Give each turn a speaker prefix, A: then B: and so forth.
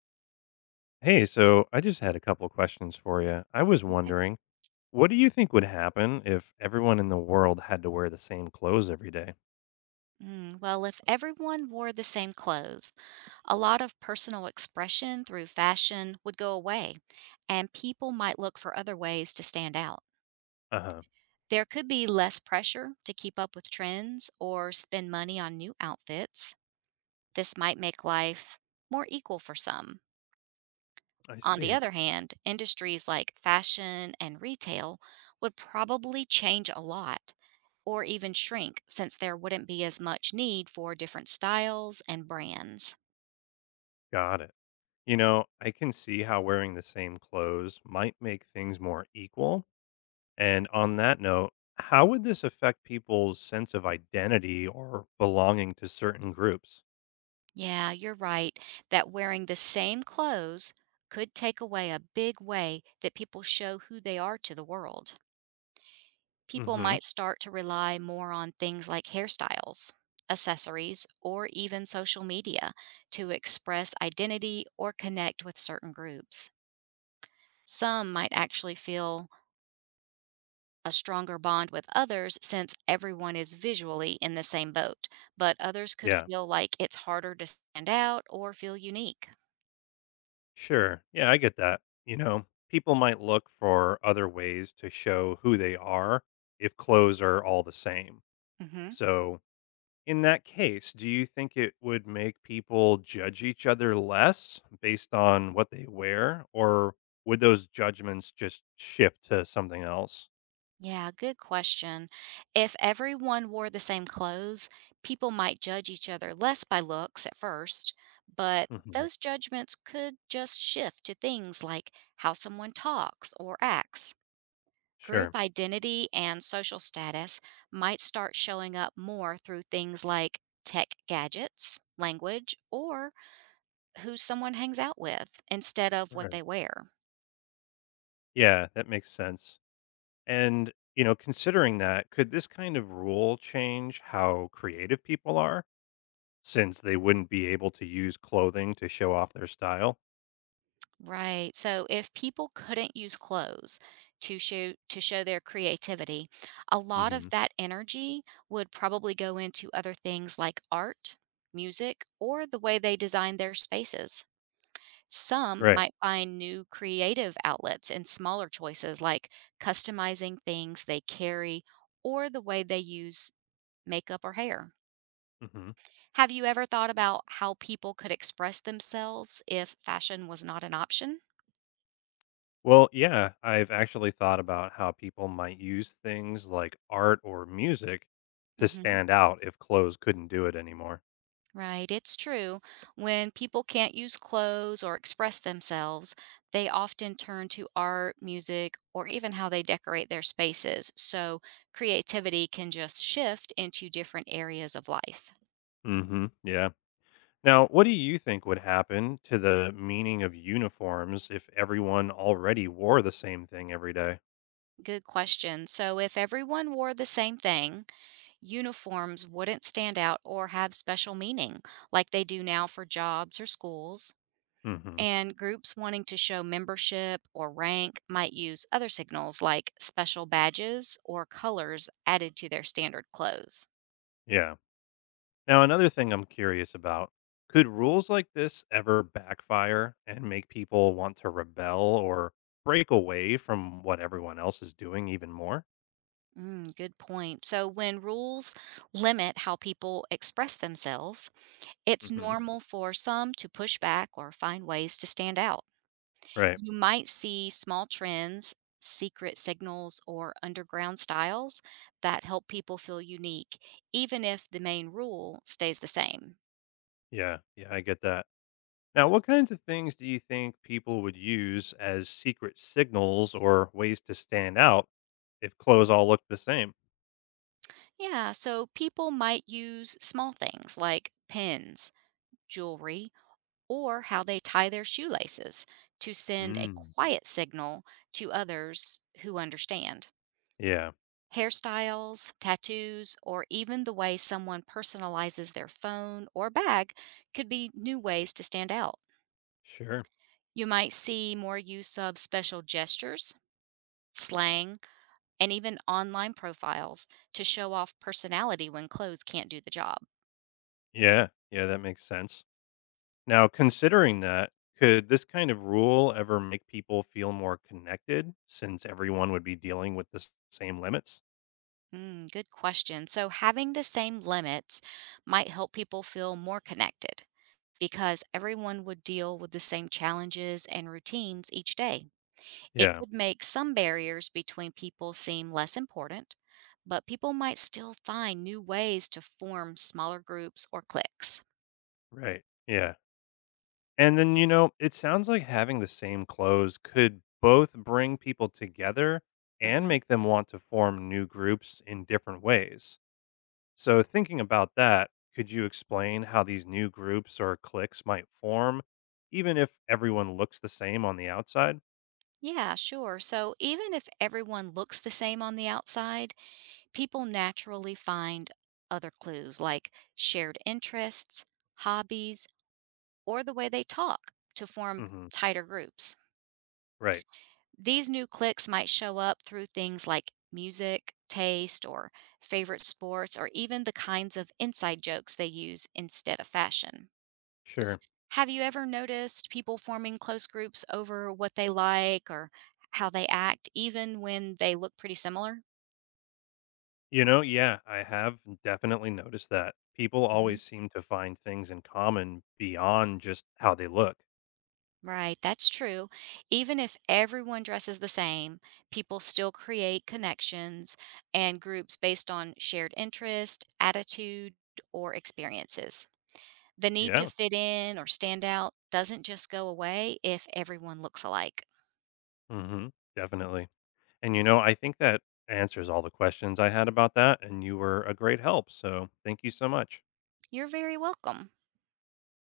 A: Hey, so I just had a couple questions for you. I was
B: Okay.
A: wondering, what do you think would happen if everyone in the world had to wear the same clothes every day?
B: Well, if everyone wore the same clothes, a lot of personal expression through fashion would go away, and people might look for other ways to stand out.
A: Uh huh.
B: There could be less pressure to keep up with trends or spend money on new outfits. This might make life more equal for some.
A: I
B: On the
A: see.
B: other hand, industries like fashion and retail would probably change a lot or even shrink since there wouldn't be as much need for different styles and brands.
A: Got it. You know, I can see how wearing the same clothes might make things more equal. And on that note, how would this affect people's sense of identity or belonging to certain groups?
B: Yeah, you're right that wearing the same clothes could take away a big way that people show who they are to the world.
A: Mm
B: People
A: hmm.
B: might start to rely more on things like hairstyles, accessories, or even social media to express identity or connect with certain groups. Some might actually feel a stronger bond with others since everyone is visually in the same boat, but others could
A: Yeah.
B: feel like it's harder to stand out or feel unique.
A: Sure. Yeah, I get that. You know, people might look for other ways to show who they are if clothes are all the same.
B: Hmm.
A: So, in that case, do you think it would make people judge each other less based on what they wear, or would those judgments just shift to something else?
B: Yeah, good question. If everyone wore the same clothes, people might judge each other less by looks at first, but
A: Hmm.
B: those judgments could just shift to things like how someone talks or acts.
A: Sure.
B: Group identity and social status might start showing up more through things like tech gadgets, language, or who someone hangs out with instead of what
A: Right.
B: they wear.
A: Yeah, that makes sense. And, you know, considering that, could this kind of rule change how creative people are, since they wouldn't be able to use clothing to show off their style?
B: Right. So if people couldn't use clothes to show their creativity, a lot of
A: Mhm.
B: that energy would probably go into other things like art, music, or the way they design their spaces. Some
A: Right.
B: might find new creative outlets in smaller choices like customizing things they carry or the way they use makeup or hair.
A: Mhm.
B: Have you ever thought about how people could express themselves if fashion was not an option?
A: Well, yeah, I've actually thought about how people might use things like art or music to
B: Hmm.
A: stand out if clothes couldn't do it anymore.
B: Right, it's true. When people can't use clothes or express themselves, they often turn to art, music, or even how they decorate their spaces. So creativity can just shift into different areas of life.
A: Mhm. Yeah. Now, what do you think would happen to the meaning of uniforms if everyone already wore the same thing every day?
B: Good question. So, if everyone wore the same thing, uniforms wouldn't stand out or have special meaning like they do now for jobs or schools.
A: Mhm.
B: And groups wanting to show membership or rank might use other signals like special badges or colors added to their standard clothes.
A: Yeah. Now, another thing I'm curious about, could rules like this ever backfire and make people want to rebel or break away from what everyone else is doing even more?
B: Good point. So, when rules limit how people express themselves, it's
A: Hmm.
B: normal for some to push back or find ways to stand out.
A: Right.
B: You might see small trends, secret signals, or underground styles that help people feel unique, even if the main rule stays the same.
A: Yeah. Yeah, I get that. Now, what kinds of things do you think people would use as secret signals or ways to stand out if clothes all look the same?
B: Yeah, so people might use small things like pins, jewelry, or how they tie their shoelaces to send a
A: Mm.
B: quiet signal to others who understand.
A: Yeah.
B: Hairstyles, tattoos, or even the way someone personalizes their phone or bag could be new ways to stand out.
A: Sure.
B: You might see more use of special gestures, slang, and even online profiles to show off personality when clothes can't do the job.
A: Yeah. Yeah, that makes sense. Now, considering that, could this kind of rule ever make people feel more connected since everyone would be dealing with the same limits?
B: Good question. So, having the same limits might help people feel more connected because everyone would deal with the same challenges and routines each day. It
A: Yeah,
B: could make some barriers between people seem less important, but people might still find new ways to form smaller groups or cliques.
A: right. Yeah. And then, you know, it sounds like having the same clothes could both bring people together and
B: Mhm.
A: make them want to form new groups in different ways. So, thinking about that, could you explain how these new groups or cliques might form, even if everyone looks the same on the outside?
B: Yeah, sure. So even if everyone looks the same on the outside, people naturally find other clues like shared interests, hobbies, or the way they talk to form
A: Hmm.
B: tighter groups.
A: Right.
B: These new cliques might show up through things like music, taste, or favorite sports, or even the kinds of inside jokes they use instead of fashion.
A: Sure.
B: Have you ever noticed people forming close groups over what they like or how they act, even when they look pretty similar?
A: You know, yeah, I have definitely noticed that. People
B: Mhm.
A: always seem to find things in common beyond just how they look.
B: Right, that's true. Even if everyone dresses the same, people still create connections and groups based on shared interest, attitude, or experiences. The need to
A: Yeah.
B: fit in or stand out doesn't just go away if everyone looks alike.
A: Hmm. Definitely. And you know, I think that answers all the questions I had about that. And you were a great help. So thank you so much.
B: You're very welcome.